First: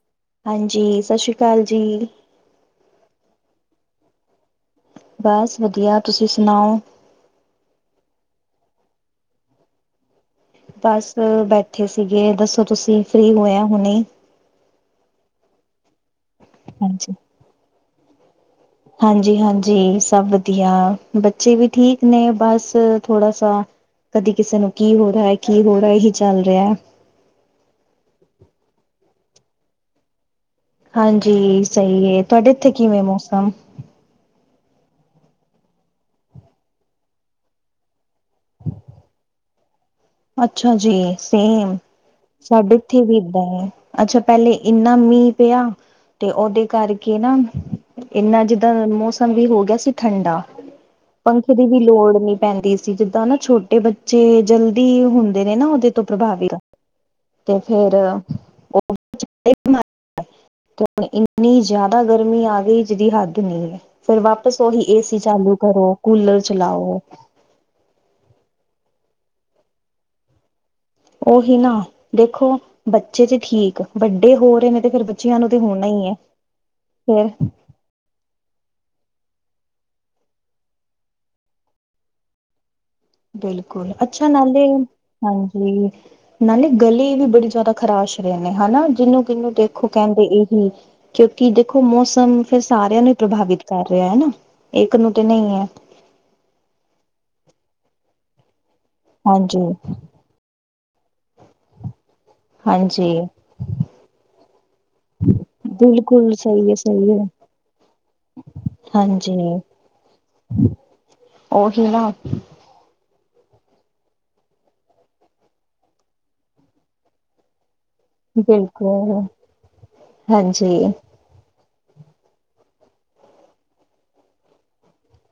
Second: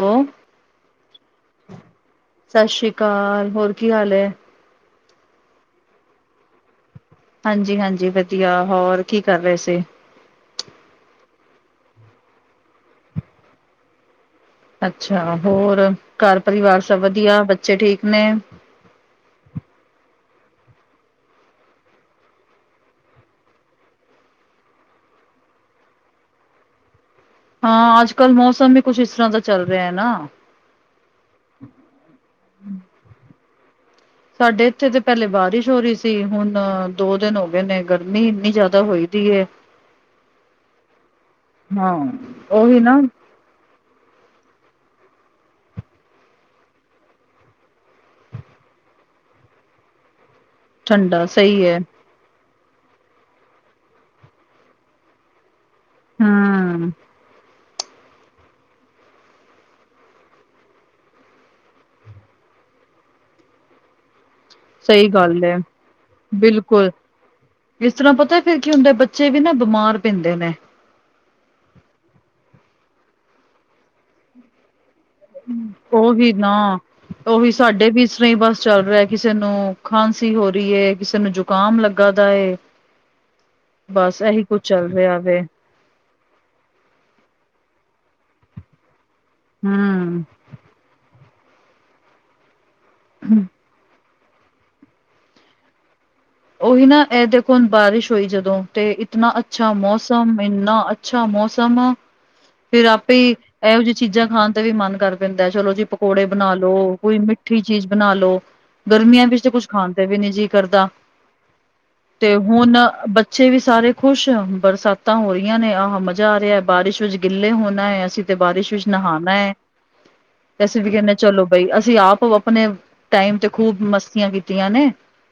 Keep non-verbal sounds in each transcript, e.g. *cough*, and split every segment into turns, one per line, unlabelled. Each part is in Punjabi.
ਹੈਲੋ,
ਹਾਂਜੀ ਸਤਿ ਸ਼੍ਰੀ ਅਕਾਲ ਜੀ
ਸ਼ਤਿ ਸ੍ਰੀ ਅਕਾਲ ਹੋਰ ਕੀ ਹਾਲ ਏ
ਬਸ ਵਧੀਆ ਤੁਸੀਂ ਸੁਣਾਓ
ਹਾਂਜੀ ਹਾਂਜੀ ਵਧੀਆ ਹੋਰ ਕੀ ਕਰ ਰਹੇ ਸੀ
ਬਸ ਬੈਠੇ ਸੀਗੇ ਦੱਸੋ ਤੁਸੀਂ ਫ੍ਰਰੀ ਹੋਏ ਆ ਹੁਣੀ
ਅੱਛਾ ਹੋਰ ਘਰ ਪਰਿਵਾਰ ਸਭ ਵਧੀਆ ਬੱਚੇ ਠੀਕ ਨੇ
ਹਾਂਜੀ ਹਾਂਜੀ ਸਭ ਵਧੀਆ ਬੱਚੇ ਵੀ ਠੀਕ ਨੇ ਬਸ ਥੋੜਾ ਸਾ ਕਦੀ ਕਿਸੇ ਨੂੰ ਕੀ ਹੋ ਰਹਿਆ ਕੀ ਹੋ ਰਹਿਆ ਇਹੀ ਚੱਲ ਰਿਹਾ ਐ
ਹਾਂ ਅੱਜ ਕੱਲ ਮੌਸਮ ਵੀ ਕੁਛ ਇਸ ਤਰ੍ਹਾਂ ਦਾ ਚੱਲ ਰਿਹਾ ਏ ਨਾ
ਹਾਂਜੀ ਸਹੀ ਹੈ ਤੁਹਾਡੇ ਇੱਥੇ ਕਿਵੇਂ ਏ ਮੌਸਮ
ਸਾਡੇ ਇੱਥੇ ਤੇ ਪਹਿਲੇ ਬਾਰਿਸ਼ ਹੋ ਰਹੀ ਸੀ ਹੁਣ ਦੋ ਦਿਨ ਹੋ ਗਏ ਨੇ ਗਰਮੀ ਇੰਨੀ ਜ਼ਿਆਦਾ ਹੋਈ ਦੀ ਏ
ਅੱਛਾ ਜੀ ਸੇਮ ਸਾਡੇ
ਉਹੀ ਨਾ
ਇੱਥੇ ਵੀ ਅੱਛਾ ਪਹਿਲੇ ਇੰਨਾ ਮੀਂਹ ਪਿਆ ਤੇ ਉਹਦੇ ਕਰਕੇ ਨਾ ਇੰਨਾ ਜਿੱਦਾਂ ਮੌਸਮ ਵੀ ਹੋ ਗਿਆ ਸੀ ਠੰਡਾ
ਠੰਡਾ
ਪੰਖੇ
ਸਹੀ
ਦੀ
ਹੈ,
ਵੀ ਲੋੜ ਨੀ ਪੈਂਦੀ ਸੀ ਜੀ ਜਿੱਦਾਂ ਨਾ ਛੋਟੇ ਬੱਚੇ ਜਲਦੀ ਹੁੰਦੇ ਨੇ, ਨਾ ਉਹਦੇ ਤੋਂ ਪ੍ਰਭਾਵਿਤ,
ਹੂੰ।
ਅਤੇ ਫੇਰ *unintelligible* ਤੇ ਹੁਣ ਇੰਨੀ ਜ਼ਿਆਦਾ ਗਰਮੀ ਆ ਗਈ ਜਿਹਦੀ ਹੱਦ ਨੀ ਐ, ਫੇਰ ਵਾਪਸ ਓਹੀ
ਸਹੀ
ਏਸੀ
ਗੱਲ ਹੈ,
ਚਾਲੂ ਕਰੋ, ਕੂਲਰ
ਬਿਲਕੁਲ।
ਚਲਾਓ।
ਇਸ ਤਰ੍ਹਾਂ ਪਤਾ ਫੇਰ ਕੀ ਹੁੰਦੈ ਬੱਚੇ ਵੀ ਨਾ ਬਿਮਾਰ ਪੈਂਦੇ ਨੇ।
ਉਹੀ ਨਾ ਦੇਖੋ, ਬੱਚੇ ਤੇ ਠੀਕ ਵੱਡੇ ਹੋ ਰੇ ਨੇ ਤੇ ਫੇਰ ਬੱਚਿਆਂ ਨੂੰ ਤੇ ਹੋਨਾ ਈ ਐ ਫੇਰ।
ਤਾਡੇ ਵੀ ਇਸਰ੍ਹਾਂ ਈ ਬਸ ਚੱਲ ਰਿਆ ਕਿਸੇ ਨੂੰ ਖਾਂਸੀ ਹੋ ਰੀ ਐ ਕਿਸੇ ਨੂੰ ਜੁਕਾਮ ਲੱਗਾ ਦਾ ਐ। *inaudible*
ਬਿਲਕੁਲ, ਅੱਛਾ ਨਾਲੇ
ਵੇ
ਹਾਂਜੀ। ਨਾਲੇ ਗਲੇ ਵੀ ਬੜੀ ਜਆਦਾ ਖਰਾਸ਼ ਰੇ ਨੇ ਹਨਾ, ਜਿਨੂੰ- ਕਿਨੂੰ ਦੇਖੋ
ਹਮ
ਕੈਂਦੇ ਏ ਹੁੰ ਕਿਉਕਿ ਦੇਖੋ ਮੌਸਮ ਫਿਰ ਸਾਰਿਆਂ ਨੂੰ ਈ ਪ੍ਰਭਾਵਿਤ ਕਰ ਰਿਆ ਹਨਾ। ਇੱਕ ਨੂੰ ਤੇ ਨਈ ਐ।
ਓਹੀ ਨਾ ਐ ਦੇਖੋ ਹੁਨ ਬਾਰਿਸ਼ ਹੋਈ ਜਦੋਂ ਤੇ ਇਤਨਾ
ਹਾਂਜੀ
ਅੱਛਾ ਮੌਸਮ, ਏਨਾ ਅੱਛਾ ਮੌਸਮ। ਫਿਰ ਆਪੇ
ਹਾਂਜੀ
ਈ ਇਹੋ ਜੀਆ ਚੀਜਾਂ ਖਾਣ ਤੇ ਵੀ ਮਨ ਕਰ ਪੈਂਦੈ ਚਲੋ ਜੀ, ਪਕੌੜੇ
ਬਿਲਕੁਲ
ਬਨਾ
ਸਹੀ
ਲੋ
ਹੈ ਸਹੀ
ਕੋਈ
ਹੈ
ਮਿ ਮਿੱਠੀ ਚੀਜ਼ ਬਣਾ ਲੋ, ਗਰਮੀਆਂ
ਹਾਂਜੀ
ਵਿੱਚ ਕੁੱਛ ਖਾਣ ਤੇ ਵੀ ਨੀ ਜੀ ਕਰਦਾ।
ਓਹੀ ਨਾ।
ਤੇ ਹੁਨ ਬ ਚੇ ਵੀ ਸਾਰੇ ਖੁਸ਼ ਬਰਸਾਤਾਂ ਹੋ ਰੀਆਂ ਨੇ, ਆਹਾ ਮਜਾ ਆ ਰਿਐ ਬਾਰਿਸ਼ ਵਿੱਚ ਗਿੱਲੇ ਹੋਨਾ ਐ ਅਸੀ ਤੇ ਬਾਰਿਸ਼ ਵਿੱਚ
ਬਿਲਕੁਲ
ਨਹਾਨਾ ਐ ਤੇ
ਹਾਂਜੀ
ਅਸੀ ਵੀ ਕੈਨੇ ਚਲੋ ਬਈ, ਅਸੀ ਆਪਵ ਆਪਨੇ ਟਾਈਮ ਤੇ ਖੂਬ ਮਸਤੀਆਂ ਕੀਤੀਆਂ ਨੇ।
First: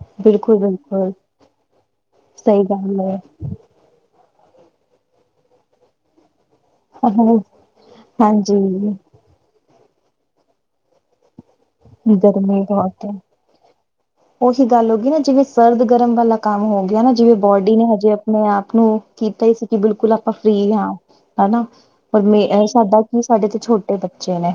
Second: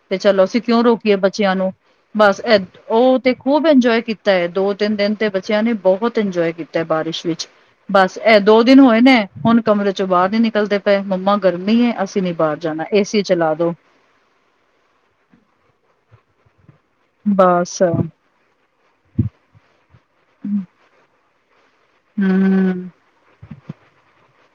ਤੇ ਚਲੋ ਅਸੀਂ
ਬਿਲਕੁਲ-ਬਿਲ
ਕਿਉਂ ਰੋਕੀਏ ਬੱਚਿਆਂ ਨੂੰ, ਬਸ ਐ
ਗੱਲ
ਓ
ਹੈ
ਤੇ ਖੂਬ ਇੰਜੋਏ ਕੀਤਾ ਐ ਦੋ, ਤੇਨ ਦਿਨ ਤੇ ਬੱਚਿਆਂ ਨੇ ਬਹੁਤ ਇੰਜੋਏ ਕੀ ਤਾ ਏ ਬਾਰਿਸ਼ ਵਿੱਚ, ਬਸ ਐ
ਹਾਂਜੀ
ਦੋ ਦਿਨ ਹੋਏ ਨੇ ਹੁਣ ਕਮਰੇ ਚੋਂ ਬਾਰ ਨੀ ਨਿਕਲਦੇ ਤੇ ਮੰਮਾ ਗਰਮੀ ਏ ਅਸੀ ਨੀ ਬਾਰ ਜਾਣਾ ਏਸੀ ਚਲਾ ਦੋ।
ਓਹੀ ਗੱਲ ਹੋ ਗੀ ਨਾ, ਜਿਵੇਂ ਸਰਦ- ਗਰਮ ਵਾਲਾ ਕੰਮ ਹੋ ਗਿਆ ਨਾ। ਜਿਵੇਂ ਬੌਡੀ
ਬਸ
ਨੇ ਹਜੇ ਆਪਨੇ -ਆਪ, ਨੂੰ ਕੀਤਾ ਈ ਸੀ ਕਿ ਬਿਲਕੁਲ ਆਪਾਂ ਫਰੀ ਹਾਂ ਹਨਾ। ਪਰ ਮੇ ਐ
ਹਮ
ਸਾਡਾ ਕੀ, ਸਾਡੇ ਤੇ ਛੋਟੇ ਬੱਚੇ ਨੇ,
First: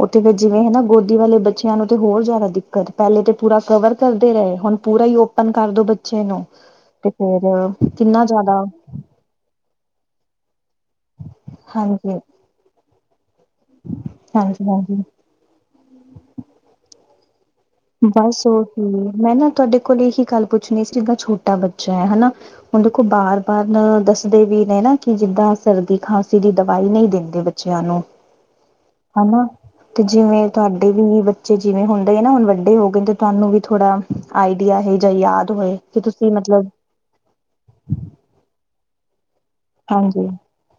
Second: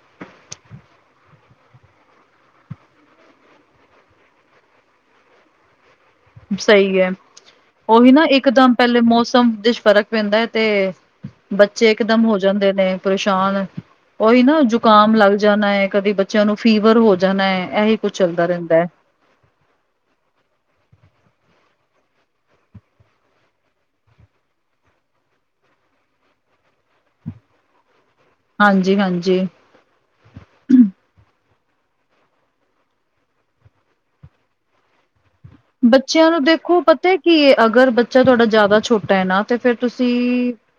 ਓਥੇ ਫੇਰ ਜਿਵੇਂ ਹਨਾ ਗੋ ਦੀ ਵਾਲੇ ਬੱਚਿਆਂ ਨੂੰ ਤੇ ਹੋਰ ਜਆਦਾ ਦਿੱਕਤ, ਪੈਲੇ ਤੇ ਪੂਰਾ ਕਵਰ ਕਰਦੇ ਰਏ ਹੁਨ ਪੂਰਾ ਈ ਓਪਨ ਕਰ ਦੋ ਬ ਬੱਚੇ ਨੂੰ
ਸਹੀ
ਤੇ ਫੇਰ, ਕਿੰਨਾ ਜਆਦਾ
ਨਲ਼ੇ ਮੌਸਮ ਦੇ ਚ ਫਰਕ ਪੈਂਦਾ ਤੇ, ਬੱਚੇ ਇਕ
ਹਾਂਜੀ
ਦਮ ਹੋ ਜਾਂਦੇ ਨੇ, ਪਰੇਸ਼ਾਨ। ਓਹੀ ਨਾ
ਹਾਂਜੀ ਹਾਂਜੀ
ਜੁਕਾਮ ਲੱਗ ਜਾਨਾ ਏ ਕਦੀ ਬੱਚਿਆਂ ਨੂੰ ਫੀਵਰ ਹੋ ਜਾਨਾ ਏ
ਬਸ ਔਰ ਕੀ, ਮੈਂ ਨਾ ਤਾਡੇ ਕੋਲ ਏਹੀ ਗੱਲ ਪੁੱਛਨੀ ਸੀ ਜਿਦਾਂ ਛੋਟਾ ਬੱਚਾ ਹਨਾ ਹੁਨ ਦੇਖੋ ਬਾਰ -ਬਾਰ ਦੱਸਦੇ ਵੀ ਨੇ ਨਾ ਕਿ ਜਿੱਦਾਂ ਸਰਦੀ- ਖਾਂਸੀ ਦੀ ਦਵਾਈ ਨਈ ਦੇਂਦੇ ਬੱ ਚਿਆਂ ਨੂੰ।
ਹਾਂਜੀ -ਹਾਂਜੀ।
ਹਨਾ ਤੇ ਜਿਵੇਂ ਤਾਡੇ ਵੀ ਬੱਚੇ, ਜਿਵੇਂ ਹੁੰਦੇ ਆ ਨਾ ਓਨ ਵਾਲੀ ਓ ਹੋ ਗਏ ਤੇ ਤਾਨੂੰ ਵੀ ਥੋੜਾ ਆਈਡੀਆ ਇਹੋ ਜਿਆ ਯਾਦ ਹੋਏ ਕਿ
ਬੱਚਿਆਂ
ਤੁਸੀਂ
ਨੂੰ
ਮਤਲਬ
ਦੇਖੋ ਪਤੈ ਕੀ ਏ ਅਗਰ ਬੱਚਾ ਤੁਆਡਾ ਜਆਦਾ ਛੋਟਾ ਏ ਨਾ ਤੇ ਫੇਰ ਤੁਸੀ
ਹਾਂਜੀ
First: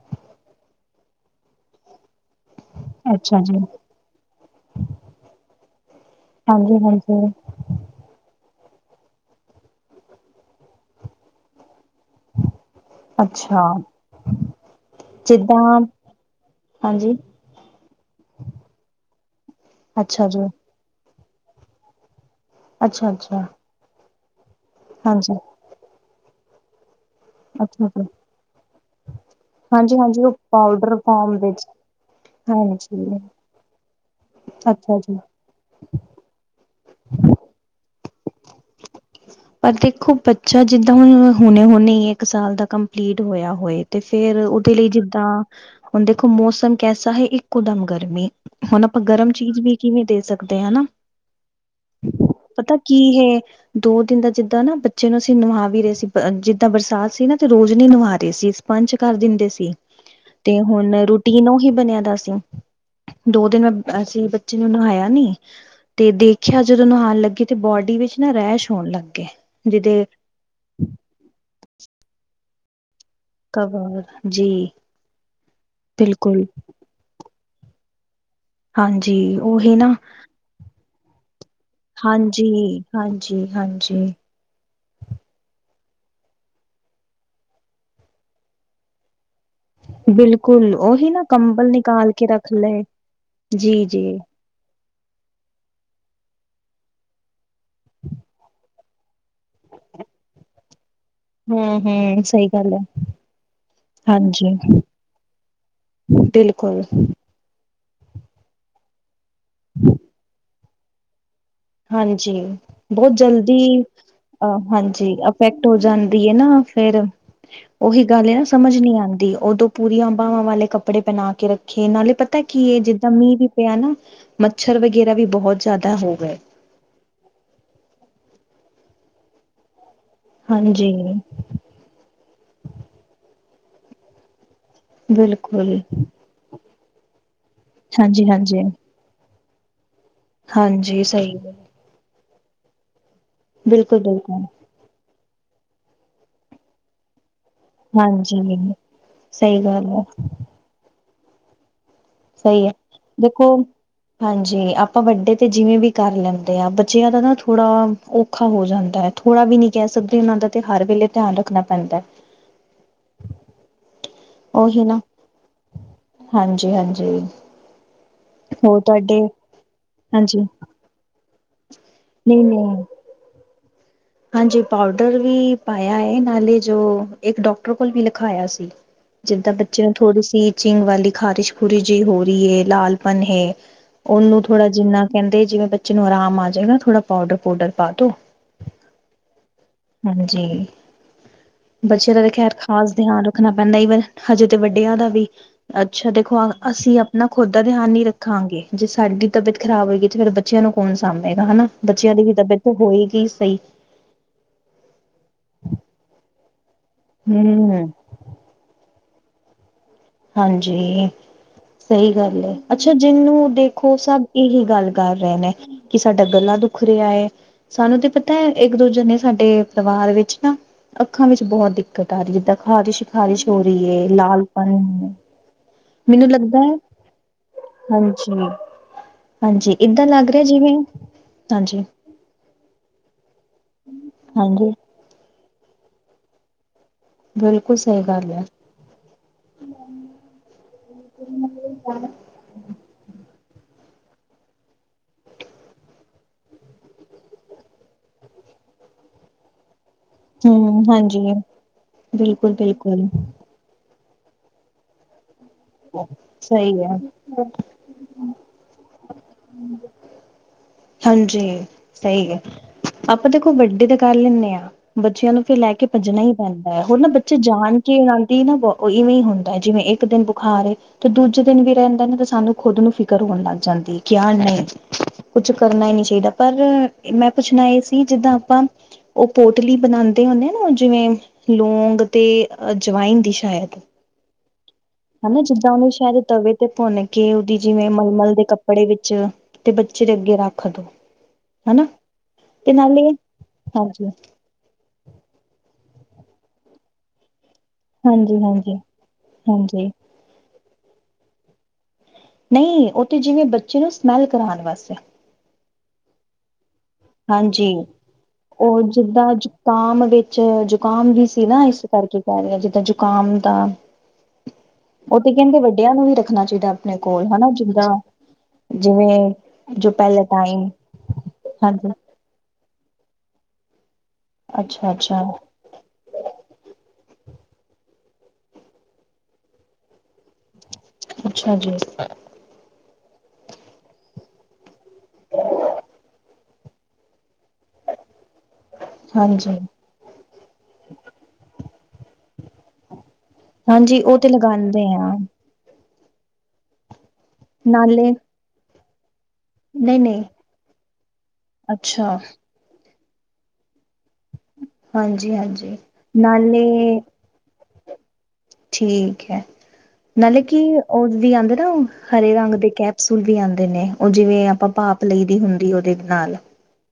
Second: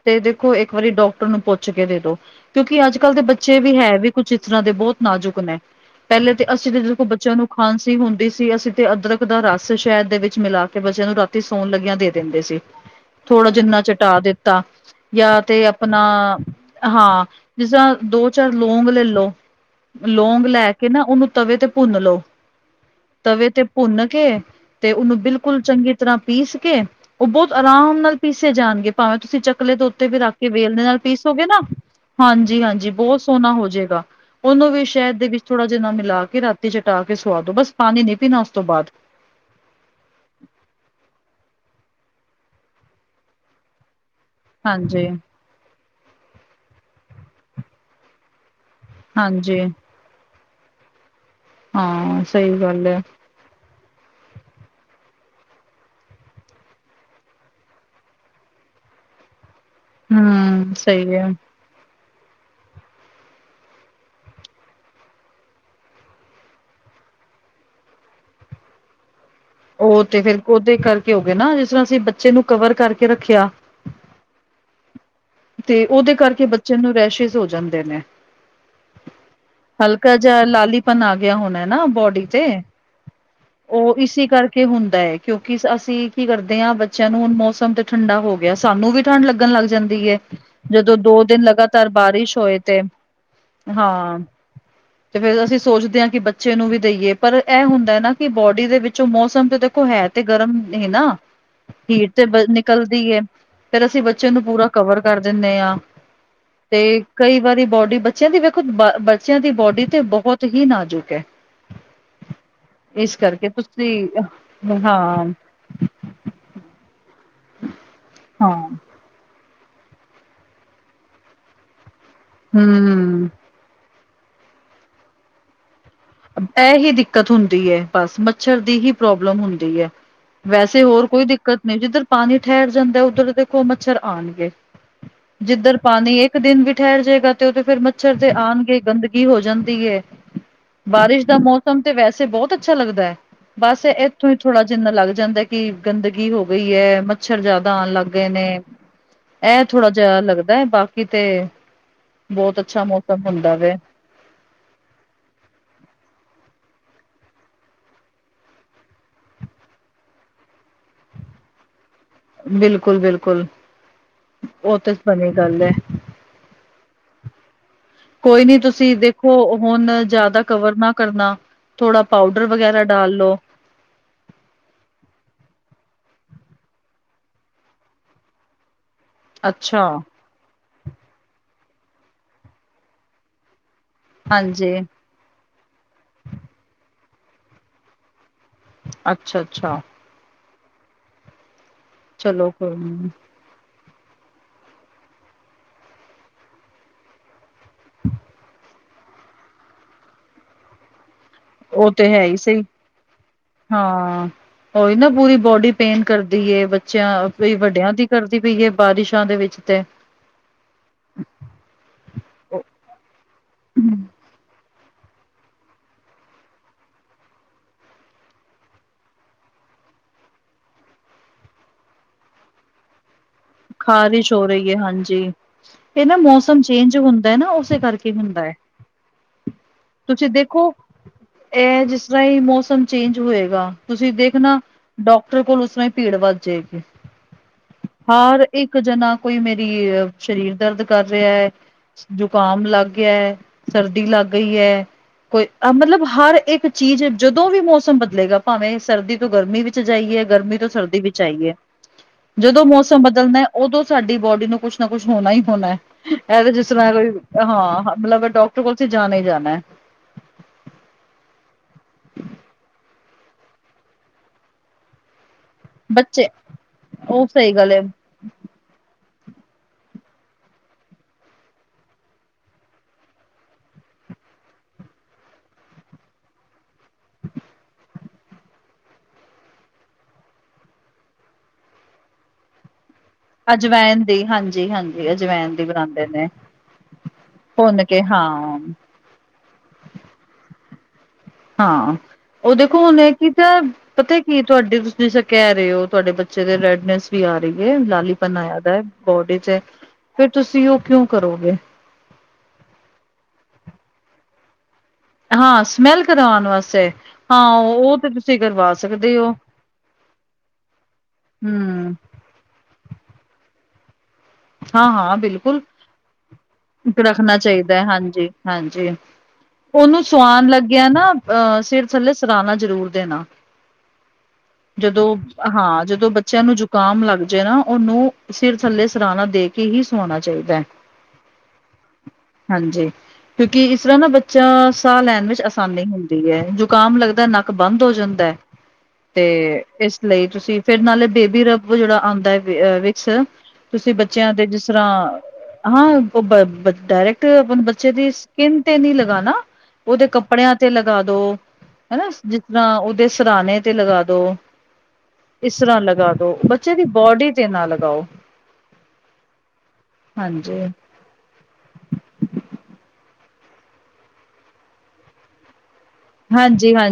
ਤੇ ਦੇਖੋ ਏਕ ਵਾਰੀ ਡਾਕਟਰ ਪੁੱਛ ਕੇ ਦੇ ਦੋ ਕਿਉਂਕਿ, ਅੱਜ- ਕੱਲ ਦੇ
ਅੱਛਾ ਜੀ
ਬੱਚੇ ਵੀ ਹੈ ਵੀ ਕੁਛ ਇ ਤਰ੍ਹਾਂ ਦੇ ਬੌਤ ਨਾਜੁਕ ਨੇ ਪੈਲੇ ਤੇ ਅਸੀ ਵੀ ਦੇਖੋ
ਹਾਂਜੀ-ਹਾਂਜੀ
ਬੱਚਿਆਂ ਨੂੰ ਖਾਂਸੀ ਹੁੰਦੀ ਸੀ, ਅਸੀ ਤੇ ਅਦਰਕ ਦਾ ਰਸ ਸ਼ਹਿਦ ਦੇ ਵਿੱਚ ਮਿਲਾ ਕੇ ਬੱਚਿਆਂ ਨੂੰ ਰਾਤੀ ਸੌਣ ਲੱਗਿਆ ਦੇ ਦੇਂਦੇ ਸੀ। ਥੋੜ੍ਹਾ
ਅੱਛਾ
ਜਿੰਨਾ ਚਟਾ ਦਿੱਤਾ। ਯਾ
ਜਿੱਦਾਂ
ਤੇ ਆਪਨਾ
ਹਾਂਜੀ
ਹਾਂ, ਜਿਸਰਾਂ ਦੋ ਚਾਰ ਲੌਂਗ ਲੇਲੋ।
ਅੱਛਾ ਜੀ
ਲੌਂਗ ਲੈ ਕੇ ਨਾ ਓਨੂੰ ਤਵੇ ਤੇ ਭੁੰਨ ਲਓ,
ਅੱਛਾ-ਅੱਛਾ
ਤਵੇ ਤੇ ਭੁੰਨ ਕੇ ਤੇ ਓਨੂੰ
ਹਾਂਜੀ
ਬਿਲਕੁਲ ਚੰਗੀ ਤਰਾ ਪੀਸ ਕੇ ਓ ਬੌਤ
ਅੱਛਾ
ਅਰਾਮ
ਜੀ
ਨਾਲ ਪੀਸੇ ਜਾਣਗੇ। ਭਾਵੇਂ-ਤੁਸੀਂ ਚਕਲੇ ਦੇ ਉੱਤੇ ਵੀ
ਹਾਂਜੀ-ਹਾਂਜੀ
ਰੱਖ
ਉਹ
ਕੇ ਵੇਲਣੇ ਦੇ
ਪਾਊਡਰ
ਨਾਲ
ਫੋਮ
ਪੀਸੋਗੇ ਨਾ
ਵਿੱਚ
ਹਾਂਜੀ, ਹਾਂਜ। ਬੌਤ ਸੋਹਣਾ ਹੋਜੇਗਾ। ਓਨੂੰ ਵੀ
ਅੱਛਾ ਜੀ।
ਸ਼ਹਿਦ ਦੇ ਵਿੱਚ ਥੋੜਾ ਜਿਆ ਨਾ ਮਿਲਾ ਕੇ ਰਾਤੀ ਚਟਾ ਕੇ ਸਵਾਦੋ ਬਸ ਪਾਨੀ ਨੀ ਪੀਨਾ ਓਸ ਤੋਂ ਬਾਅਦ।
ਪਰ ਦੇਖੋ ਬੱਚਾ ਜਿੱਦਾਂ ਹੁ ਹੁਣੇ ਹੁਣੇ ਇੱਕ ਸਾਲ ਦਾ ਕੰਪਲੀਟ ਹੋਇਆ ਹੋਏ। ਤੇ ਫੇਰ ਓਦੇ ਲਈ
ਹਾਂਜੀ
ਜਿੱਦਾਂ ਹੁਨ ਦੇਖੋ! ਮੌਸਮ ਕੈਸਾ ਹੈ। ਇੱਕੋ ਦਮ ਗਰਮੀ, ਹੁਨ ਆਪਾਂ ਗਰਮ ਚੀਜ਼
ਹਾਂਜੀ
ਵੀ ਕਿਵੇਂ ਦੇ ਸਕਦੇ ਹਨਾ।
ਹਾਂ ਸਹੀ
ਪਤਾ
ਗੱਲ
ਕੀ ਹੈ ਦੋ ਦਿਨ ਦਾ ਜਿੱਦਾਂ ਨਾ ਬੱਚੇ ਨੂੰ ਅਸੀਂ ਨਵਾ ਵੀ ਰਹੇ ਸੀ। ਜਿੱਦਾਂ ਬਰਸਾਤ ਸੀ ਨਾ ਤੇ ਰੋਜ਼ ਨ ਨਵਾ ਰਹੇ ਸੀ। ਪੰਚ ਕਰ ਦਿੰਦੇ ਸੀ ਤੇ
ਹਮ
ਹੁਣ
ਸਹੀ ਹੈ
ਰੂਟੀਨ ਉ ਹੀ ਬਣਿਆ ਦਾ ਸੀ। ਦੋ ਦਿਨ ਮੈਂ, ਅਸੀਂ ਬੱਚੇ ਨੇ ਨਵਾਇਆ ਨੀ। ਤੇ ਦੇਖਿਆ, ਜਦੋਂ ਨੁਹਾਣ ਲੱਗੇ ਤੇ ਬੋਡੀ ਵਿੱਚ ਨਾ ਰੈਸ਼ ਹੋਣ ਲੱਗ ਗਏ।
ਓ
ਜਿਹਦੇ
ਤੇ ਫੇਰ ਓਦੇ ਕਰਕੇ ਹੋ ਗਏ ਨਾ, ਜਿਸ ਤਰ੍ਹਾਂ ਅਸੀਂ ਬੱਚੇ ਨੂੰ ਕਵਰ ਕਰਕੇ ਰੱਖਿਆ।
*unintelligible* ਜੀ।
ਤੇ ਓਦੇ ਕਰਕੇ
ਬਿਲਕੁਲ
ਬੱਚਿਆਂ ਨੂੰ ਰੈਸਿਸ਼ ਹੋ ਜਾਂਦੇ ਨੇ।
ਹਾਂਜੀ ਉਹੀ ਨਾ
ਹਲਕਾ ਜਾ ਲਾਲੀਪਨ ਆ ਗਿਆ ਹੁਨੇ ਨਾ ਬੋਡੀ ਚ
ਹਾਂਜੀ ਹਾਂਜੀ, ਹਾਂਜੀ।
ਕੇ ਹੁੰਦਾ ਏ। ਕਿਉਂਕਿ ਅਸੀਂ ਕੀ ਕਰਦੇ ਹਾਂ, ਬੱਚਿਆਂ ਨੂੰ ਹੁਣ ਮੌਸਮ ਤੇ ਠੰਡਾ ਹੋ ਗਿਆ, ਸਾਨੂੰ ਵੀ ਠੰਢ ਲੱਗਣ ਲੱਗ ਜਾਂਦੀ ਹੈ।
ਬਿਲਕੁਲ
ਜਦੋਂ
ਉਹੀ
ਦੋ
ਨਾ
ਦਿਨ
ਕੰਬਲ
ਲਗਾਤਾਰ
ਨਿਕਾਲ ਕੇ
ਬਾਰਿਸ਼
ਰੱਖ
ਹੋਏ ਤੇ
ਲਏ ਜੀ ਜੀ
ਹਾਂ *inaudible* ਤੇ ਫੇਰ ਅਸੀਂ ਸੋਚਦੇ ਹਾਂ ਕਿ ਬੱਚੇ ਨੂੰ ਵੀ ਦੇਈਏ ਪਰ ਇਹ ਹੁੰਦਾ ਨਾ ਕਿ ਬੋਡੀ ਦੇ ਵਿੱਚੋਂ ਮੌਸਮ ਤੇ ਦੇਖੋ ਹੈ ਤੇ ਗਰਮ ਹੀ ਨਾ
ਹੂੰ
ਹੀਟ
ਹੂੰ
ਤੇ ਬ
ਸਹੀ ਗੱਲ
ਨਿਕਲਦੀ ਹੈ ਫੇਰ ਅਸੀਂ ਬੱਚੇ ਨੂੰ
ਹਾਂਜੀ
ਪੂਰਾ ਕਵਰ ਕਰ ਦਿੰਨੇ ਆਂ ਤੇ
ਬਿਲਕੁਲ
ਕਈ ਵਾਰੀ ਬੋਡੀ ਬੱਚਿਆਂ ਦੀ ਵੇਖੋ ਬੱਚਿਆਂ ਦੀ ਬੋਡੀ ਤੇ ਬਹੁਤ ਹੀ ਨਾਜ਼ੁਕ ਹੈ।
ਹਾਂਜੀ, ਬਹੁਤ ਜਲਦੀ
ਤੁਸੀਂ
ਅ
ਹਾਂ,
ਹਾਂਜੀ, ਅਫੈਕ ਟ ਹੋ ਜਾਂਦੀ ਹੈ ਨਾ ਫੇਰ ਓਹੀ ਗੱਲ ਹੈ ਨਾ
ਹਾਂ
ਸਮਝ ਨੀ ਆਂਦੀ ਉਦੋਂ ਪੂਰੀਆਂ ਬਾਹਵਾਂ ਵਾਲੇ ਕੱਪੜੇ ਪਹਿਨਾ ਕੇ ਰੱਖੇ ਨਾਲੇ ਪਤਾ ਕੀ ਹੈ ਜਿੱਦਾਂ
ਹੂੰ।
ਮੀਂਹ ਵੀ ਪਿਆ ਨਾ ਮੱਛਰ ਵਗੈਰਾ ਵੀ ਬਹੁਤ ਜ਼ਿਆਦਾ ਹੋ ਗਏ
ਇਹ ਹੀ ਦਿੱਕਤ ਹੁੰਦੀ ਹੈ, ਬਸ ਮੱਛਰ ਦੀ ਹੀ ਪ੍ਰੋਬਲਮ ਹੁੰਦੀ ਹੈ। ਵੈਸੇ
ਹਾਂਜੀ
ਹੋਰ ਕੋਈ ਦਿੱਕਤ ਦਿੱਕਤ ਨਹੀਂ, ਜਿੱਧਰ ਪਾਣੀ ਠਹਿਰ ਜਾਂਦਾ, ਉੱਧਰ ਦੇਖੋ ਮੱਛਰ ਆਉਣਗੇ ਜਿੱਧਰ
ਬਿਲਕੁਲ
ਪਾਣੀ ਇੱਕ ਦਿਨ ਵੀ ਠਹਿਰ ਜਾਏਗਾ ਤੇ ਓਤੇ ਫੇਰ ਮੱਛਰ ਤੇ
ਹਾਂਜੀ-ਹਾਂਜੀ, ਹਾਂਜੀ
ਆਣਗੇ ਗੰਦਗੀ ਹੋ ਜਾਂਦੀ ਹੈ।
ਹਾਂਜੀ
ਬਾਰਿਸ਼
ਸਹੀ
ਦਾ
ਏ।
ਮੌਸਮ ਤੇ ਵੈਸੇ ਬਹੁਤ ਅੱਛਾ ਲੱਗਦਾ ਹੈ। ਬਸ, ਇੱਥੋਂ
ਬਿਲਕੁਲ-ਬਿਲਕੁਲ,
ਥੋੜਾ ਜਿੰਨਾ ਲੱਗ ਜਾਂਦਾ ਕਿ ਗੰਦਗੀ ਹੋ ਗਈ ਹੈ। ਮੱਛਰ ਜਦਾ ਤਾਂ ਲੱਗੇ
ਹਾਂਜੀ
ਨੇ ਗਏ ਨੇ
ਸਹੀ
ਐ
ਗੱਲ
ਥੋੜਾ ਜਿਹਾ ਲੱਗਦਾ *unintelligible* ਬਾਕੀ ਤੇ ਬੋਤ
ਸਹੀ ਐ।
ਅੱਛਾ ਮੌਸਮ
ਦੇਖੋ
ਹੁੰਦਾ ਵੈ
ਹਾਂਜੀ। ਆਪਾਂ ਵੱਡੇ ਤੇ ਜਿਵੇਂ ਵੀ ਕਰ ਲੈਂਦੇ ਹਾਂ ਬੱਚਿਆਂ ਦਾ ਨਾ ਥੋੜਾ ਓ ਔਖਾ ਹੋ ਜਾਂਦਾ ਹੈ। ਥੋੜਾ ਵੀ ਨੀ ਕਹਿ ਸਕਦੇ ਉਨਾਂ ਦਾ ਤੇ ਹਰ ਵੇਲੇ ਧਿਆਨ ਰੱਖਣਾ ਪੈਂਦਾ।
ਬਿਲਕੁਲ, ਬਿਲਕੁਲ। ਓ
ਉਹੀ
ਤਾਂ
ਨਾ,
ਬਣੀ ਗੱਲ ਹੈ।
ਹਾਂਜੀ-ਹਾਂਜੀ।
ਕੋਈ ਨੀ
ਹੋਰ
ਤੁਸੀਂ
ਤੁਹਾਡੇ,
ਦੇਖੋ ਹੁਨ
ਹਾਂਜੀ,
ਜ਼ਿਆਦਾ ਕਵਰ ਨਾ ਕਰਨਾ ਥੋੜਾ ਪਾਊਡਰ ਵਗੈਰਾ
ਨਹੀਂ-ਨਹੀਂ
ਡਾਲ ਲੋ
ਹਾਂਜੀ, ਪਾਊਡਰ ਵੀ ਪਾਇਆ ਹੈ। ਨਾਲੇ ਜੋ ਇੱਕ ਡਾਕਟਰ ਕੋਲ ਵੀ ਲਿਖਾਇਆ ਸੀ। ਜਿੱਦਾਂ ਬੱਚੇ
ਅੱਛਾ
ਨੂੰ ਥੋੜੀ ਚਿੰਗ ਵਾਲੀ ਖ਼ਾਰਿਸ਼ ਖੂਰਸ਼ ਜਿ ਹੋ ਰ‌ਈ ਏ, ਲਾਲਪਨ ਹੈ। ਓਨੂੰ ਥੋੜਾ
ਹਾਂਜੀ।
ਜਿੰਨਾ ਕਹਿੰਦੇ ਜਿਵੇਂ- ਬੱਚੇ ਨੂੰ ਆਰਾਮ ਆ ਜਾਏ ਨਾ ਥੋੜਾ ਪਾਊਡਰ- ਪੂਡਰ ਪਾ ਦੋ
ਅੱਛਾ-ਅੱਛਾ।
ਹਾਂਜੀ ਬੱਚਿਆਂ ਦਾ
ਚਲੋ
ਖੈਰ
ਕੋਈ
ਖਾਸ
ਨੀ
ਧਿਆਨ ਰੱਖ ਰੱਖਣਾ ਪੈਂਦਾ ਈਵਨ ਹਜੇ ਤੇ ਵੱਡਿਆਂ ਦਾ ਵੀ ਅੱਛਾ ਦੇਖੋ ਅਸੀ ਆ ਨਾ ਖੁਦ ਦਾ ਧਿਆਨ ਨੀ ਰੱਖਾਂਗੇ ਜੇ ਸਾਡੀ ਤਬੀਅਤ ਖਰਾਬ ਹੋਏਗੀ ਤੇ ਫਿਰ ਬ ਬੱਚਿਆਂ ਨੂੰ ਕੌਣ ਸਾਂਭੇਗਾ ਹਨਾ
ਉਹ ਤੇ ਹੈ
ਦੀ ਵੀ
ਹੀ ਸਹੀ
ਤਬੀਅਤ ਹੋਏਗੀ ਸਈ।
ਹਾਂ ਉਹੀ ਨਾ ਪੂਰੀ ਬੋਡੀ ਪੇਨ ਕਰਦੀ ਏ ਬੱਚਿਆਂ ਵੀ
ਹੂੰ
ਵੱਡਿਆਂ ਦੀ ਕਰਦੀ ਪਈ ਏ ਬਾਰਿਸ਼ਾਂ ਦੇ ਵਿੱਚ ਤੇ
ਹਾਂਜੀ ਸਈ ਗੱਲ ਏ ਅੱਛਾ ਜਿਨੂੰ ਦੇਖੋ ਸਭ ਇਹੀ ਗੱਲ ਕਰ ਰਏ ਨੇ ਕਿ ਸਾਡਾ ਗਲਾ ਦੁਖ ਰਿਆ ਏ। ਸਾਨੂੰ ਤੇ ਪਤਾ ਇੱਕ ਦੂਜੇ ਨੇ ਸਾਡੇ ਪਰਿਵਾਰ ਵਿੱਚ ਨਾ ਅੱਖਾਂ ਵਿੱਚ ਬਹੁਤ ਦਿੱਕਤ ਆ ਰਈ ਏ ਜਿੱਦਾਂ ਖ਼ਾਰਿਸ਼ ਖ਼ਾਰਿਸ਼ ਹੋ ਰਈ ਏ ਲਾਲ ਪਨ
ਜੀ ਹਾਂਜੀ ਏ ਨਾ ਮੌਸਮ ਚੇਂਜ ਹੁੰਦਾ ਨਾ ਉਸੇ ਕਰਕੇ ਹੁੰਦਾ
ਹਾਂਜੀ
ਐ।
ਹਾਂਜੀ ਏਦਾਂ ਲੱਗ ਰਿਆ ਜਿਵੇਂ ਹਾਂਜੀ।
ਸਈ ਮੌਸਮ ਚੇਂਜ ਹੋਏਗਾ ਤੁਸੀ ਦੇਖਣਾ।
ਹਾਂਜੀ
ਡਾਕਟਰ ਕੋਲ ਉਸ ਸਮੇ ਭੀੜ ਵੱਧ ਜਾਏਗੀ।
ਬਿਲਕੁਲ ਸਈ ਗੱਲ ਆ।
ਜ ਨਾ ਕੋਈ ਮੇਰੀ ਅ ਸਰੀਰ ਦਰਦ ਕਰ ਰਿਆ ਐ ਜੋ ਜ਼ੁਕਾਮ ਲੱਗ ਗਿਆ ਸਰਦੀ ਲੱਗ ਗਈ ਐ। ਕੋਈ ਮਤਲਬ ਹਰ ਇੱਕ ਚੀਜ਼ ਜਦੋਂ ਵੀ ਮੌਸਮ ਬਦਲੇਗਾ ਭਾਵੇਂ ਸਰਦੀ ਤੋਂ ਗਰਮੀ ਵਿੱਚ ਜਾਈਏ। ਗਰਮੀ ਤੋਂ
ਹਮ
ਸਰਦੀ ਵਿੱਚ
ਹਾਂਜੀ
ਆਈਏ
ਬਿਲਕੁਲ
ਜਦੋਂ ਮੌਸਮ
ਬਿਲਕੁਲ
ਬਦਲਦਾ ਉਦੋਂ ਸਾਡੀ ਬੋਡੀ ਨੂੰ ਕੁਛ ਕੁਛ ਨਾ ਕੁਛ ਹੋਣਾ ਹੀ ਹੋਣਾ ਐ ਤੇ ਜਿਸ
ਸਹੀ
ਤਰ੍ਹਾਂ
ਹੈ
ਕੋਈ ਹਾਂ ਮਤਲਬ ਡਾਕਟਰ ਕੋਲ ਤੇ ਜਾਣਾ ਈ ਜਾਣਾ।
ਹਾਂਜੀ ਸਈ ਏ। ਆਪਾਂ ਦੇਖੋ ਵੱਡੇ ਤੇ ਕਰ ਲੈਣੇ ਆਂ ਬੱਚਿਆਂ ਨੂੰ ਫਿਰ ਲੈ ਕ ਭੱਜਣਾ
ਬੱਚੇ
ਈ ਪੈਂਦਾ ਏ ਹੋਰ ਨਾ
ਉਹ
ਬੱਚੇ
ਸਹੀ ਗੱਲ
ਜਾਣ
ਹੈ
ਕੇ ਉਨਾਂ ਦੀ ਨਾ ਇਵੇਂ ਹੀ ਹੁੰਦਾ ਏ ਜਿਵੇਂ ਇੱਕ ਦਿਨ ਖਾ ਰਏ ਤੇ ਦੂਜੇ ਦਿਨ ਵੀ ਰੈਂਦਾ ਨਾ ਤੇ ਸਾਨੂੰ ਖੁਦ ਨੂੰ ਫਿਕਰ ਹੋਣ ਲੱਗ ਜਾਂਦੀ ਕਿ ਯ ਨਈ ਕੁਛ ਕਰਨਾ ਈ ਨੀ ਚਾਈਦਾ ਪਰ ਮੈਂ ਪੁੱਛਣਾ ਏ ਸੀ ਜਿੱਦਾਂ ਆਪਾਂ ਓ ਪੋਟਲੀ ਬਣਾਦੇ ਹੁੰਦੇ ਆ ਨਾ ਓ ਜਿਵੇਂ ਲੋਂਗ ਤੇ ਅ ਜਵਾਇਨ
ਅਜਵੈਨ ਦੀ ਹਾਂਜੀ-ਹਾਂਜੀ।
ਹਨਾ
ਅਜਵੈਨ ਦੀ
ਜਿੱਦਾਂ ਉਨੂੰ
ਬਣਾਉਂਦੇ
ਸ਼ਾਇਦ
ਨੇ
ਤਵੇ ਤੇ ਭੁੰਨ ਕੇ ਉਦੀ
ਭੁੰਨ
ਜਿਵੇਂ
ਕੇ
ਮਲਮਲ ਦੇ
ਹਾਂ।
ਕੱਪੜੇ ਵਿੱਚ ਤੇ ਬੱਚੇ ਦੇ ਅੱਗੇ ਰੱਖ ਦੋ। ਹਨਾ
ਹਾਂ ਓ
ਤੇ
ਦੇਖੋ ਹੁਣ
ਨਾਲੇ
ਕੀ ਤਾ
ਹਾਂਜੀ,
ਪਤਾ ਕੀ ਤੁਆਡੇ ਤੁਸੀ ਕੈ ਰਏ ਓ ਤੁਹਾਡੇ ਬੱਚੇ ਦੇ ਰੈਡਨਸ ਵੀ ਆ ਰਈ ਏ
ਹਾਂਜੀ,
ਲਾਲੀਪਨ ਆਇਆ ਦਾ
ਹਾਂਜੀ,
ਐ ਬੋਡੀ 'ਚ
ਹਾਂਜੀ।
ਫਿਰ ਤੁਸੀ ਓ ਕਿਉਂ ਕਰੋਗੇ।
ਨਈ ਓ ਤੇੇ ਜਿਵੇ ਬੱਚੇ ਨੂੰ ਸਮੈਲ ਕਰਾਣ ਵਾਸਤੇ
ਹਾਂ ਸਮੈਲ ਕਰਵਾਉਣ ਵਾਸਤੇ ਹਾਂ ਓ ਤੇ ਤੁਸੀਂ ਕਰਵਾ
ਓ
ਸਕਦੇ
ਜਿੱਦਾਂ
ਹੋ
ਜ਼ੁਕਾਮ ਵਿੱਚ ਜ਼ੁਕਾਮ ਦੀ ਸੀ ਨਾ ਇਸ
ਹਮ
ਕਰਕੇ ਪੈਲਾਂ ਜਿੱਦਾਂ ਜ਼ੁਕਾਮ ਦਾ
ਹਾਂ ਹਾਂ
ਓ ਤੇ ਕੈਂਦੇ
ਬਿਲਕੁਲ
ਵੱਡਿਆਂ ਨੂੰ ਵੀ ਰੱਖਣਾ ਚਾਈਦਾ ਆਪਣੇ ਕੋਲ
ਰੱਖਣਾ
ਹਨਾ
ਚਾਹੀਦਾ
ਜਿੰਦਾ ਜਿਵੇ
ਉਨੂੰ ਸੁਆਨ ਲੱਗਿਆ ਨਾ ਅ ਸਿਰ
ਹਾਂਜੀ
ਥੱਲੇ ਸਰਾਣਾ ਜ਼ਰੂਰ ਦੇਣਾ
ਅੱਛਾ
ਜਦੋਂ
ਅੱਛਾ
ਹਾਂ ਜਦੋਂ ਬੱਚਿਆਂ ਨੂੰ ਜੁ ਜ਼ੁਕਾਮ ਲੱਗ ਨਾ ਉਨੂੰ ਸਿਰ ਥੱਲੇ ਸਰਾਣਾ ਦੇ ਕੇ ਹੀ ਸਵਾਉਣਾ ਚਾਈਦਾ ਐ।
ਅੱਛਾ ਜੀ।
ਹਾਂਜੀ ਕਿਉਂਕਿ ਇਸ ਤਰ੍ਹਾਂ ਨਾ ਬੱਚਾ ਸਾਹ ਲੈਣ ਵਿੱਚ ਆਸਾਨੀ ਹੁੰਦੀ ਏ ਜੋ ਜ਼ੁਕਾਮ ਲੱਗਦਾ ਨੱਕ ਬੰਦ ਹੋ ਜਾਂਦਾਐ ਤੇ
ਹਾਂਜੀ
ਇਸ ਲਈ ਤੁਸੀ ਫਿਰ ਨਾਲੇ ਬੇਬੀ ਰੱਬ ਜੇੜਾ ਆਂਦਾ ਵਿਕਸ ਤੁਸੀ
ਹਾਂਜੀ ਉਹ ਤੇ
ਬੱਚਿਆਂ ਦੇ ਜਿਸ
ਲਗਾਉਂਦੇ ਆ
ਰ੍ਹਾਂ ਹਾਂ ਉਹ ਡਾਇਰੈਕਟ ਬੱਚੇ ਦੀ
ਨਾਲੇ
ਸਕਿੰਨ ਤੇ ਨੀ ਲਗਾਣਾ।
ਨਹੀਂ
ਉਦੇ
ਨਹੀਂ
ਕੱਪੜਿਆਂ ਤੇ ਲਗਾ ਦੋ ਹਨਾ
ਅੱਛਾ
ਜ ਰਾਜ ਓਦੇ ਸਰਣੇ ਤੇ ਲਗਾ ਦੋ
ਹਾਂਜੀ
ਇਸਰਾ
ਹਾਂਜੀ
ਲਗਾ ਦੋ
ਨਾਲੇ
ਬੱਚੇ ਦੀ ਬੋਡੀ ਤੇ ਨਾ ਲਗਾਓ।
ਠੀਕ ਐ ਨਾਲੇ
ਹਾਂਜੀ
ਕੀ ਉਹ ਵੀ ਆਦੇ ਨਾ ਹਰੇ ਰੰਗ ਦੇ ਕੈਪਸੂਲ ਵੀ ਆਦੇ ਨੇ ਉਹ ਜਿਵੇਂ ਆਪਾਂ ਭਾਪ ਲਈ ਦੀ ਹੁੰਦੀ ਉ--ਦੇ
ਹਾਂਜੀ ਹਾਂ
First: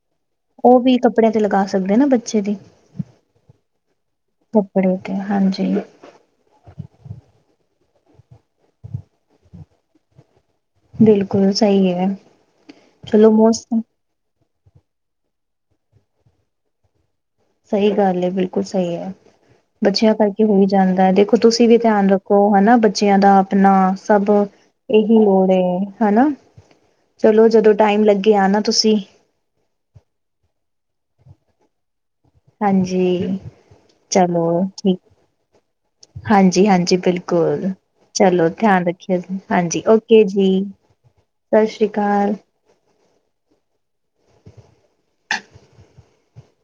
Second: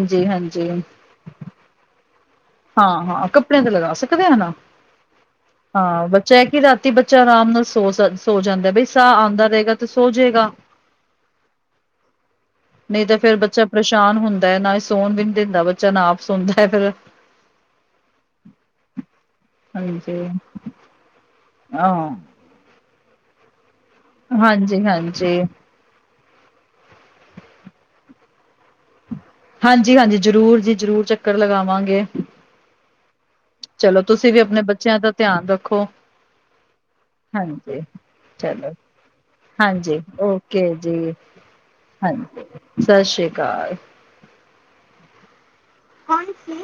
ਓ ਵੀ ਕੱਪੜਿਆਂ ਤੇ ਲਗਾ ਸਕਦੇ ਨਾ ਬੱਚੇ ਦੀ।
ਹਾਂ-ਹਾਂ ਕੱਪੜਿਆਂ ਤੇ ਲਗਾ ਸਕਦੇ ਆ ਨਾ
ਕੱਪੜੇ ਤੇ ਹਾਂਜੀ
ਹਾ ਚੈ ਕਿ ਰਾਤੀ ਬੱਚਾ ਨਾਲ ਸੋ, ਸੋ ਜਾਂਦਾ ਬਈ ਸਾਅ ਆਂਦਾ ਰਏਗਾ ਤੇ ਸੋ ਜੇਗਾ।
ਬਿਲਕੁਲ ਸਈ ਐ ਚਲੋ ਮੌਸਮ
ਸ਼ਾਨ ਹੁੰਦਾ ਨਾ ਹੀ ਸੋਣ ਵੀ ਨੀ ਦਿੰਦਾ ਬੱਚਾ ਨਾ ਆਪ ਸੋੰਦਾ ਫੇਰ।
ਸਈ ਗੱਲ ਏ ਬਿਲਕੁਲ ਸਈ ਐ ਬੱਚਿਆਂ
ਹਾਂਜੀ
ਕਰਕੇ ਹੋ ਹੀ ਜਾਂਦਾ ਦੇਖੋ ਤੁਸੀਂ ਵੀ ਧਿਆਨ
ਹਾਂ
ਰੱਖ ਓ ਹਨਾ ਬੱਚਿਆਂ ਦਾ ਆਪਣਾ ਸਭ
ਹਾਂਜੀ
ਏਹੀ
ਹਾਂਜੀ
ਲੋੜ ਏ ਹਨਾ। ਚਲੋ ਜਦੋਂ ਟਾਈਮ ਲੱਗੇ ਆਨਾ ਤੁਸੀਂ।
ਹਾਂਜੀ-ਹਾਂਜੀ ਜ਼ਰੂਰ ਜੀ ਜ਼ਰੂਰ ਚੱਕਰ ਲਗਾਵਾਂਗੇ।
ਹਾਂਜੀ।
ਚਲੋ ਤੁਸੀਂ ਵੀ ਅਪਣੇ ਬੱਚਿਆਂ ਦਾ ਧਿਆਨ ਰੱਖੋ।
ਹਾਂਜੀ-ਹਾਂਜੀ ਬਿਲਕੁਲ।
ਹਾਂਜੀ
ਚਲੋ ਧਿਆਨ ਰੱਖਿਆ ਜ ਹਾਂਜੀ ਓਕੇ ਜੀ ਸਸ ਸ੍ਰੀ ਕਾਲ।
ਸਸ ਸ੍ਰੀ ਕਾਲ। *unintelligible* ਸੀ।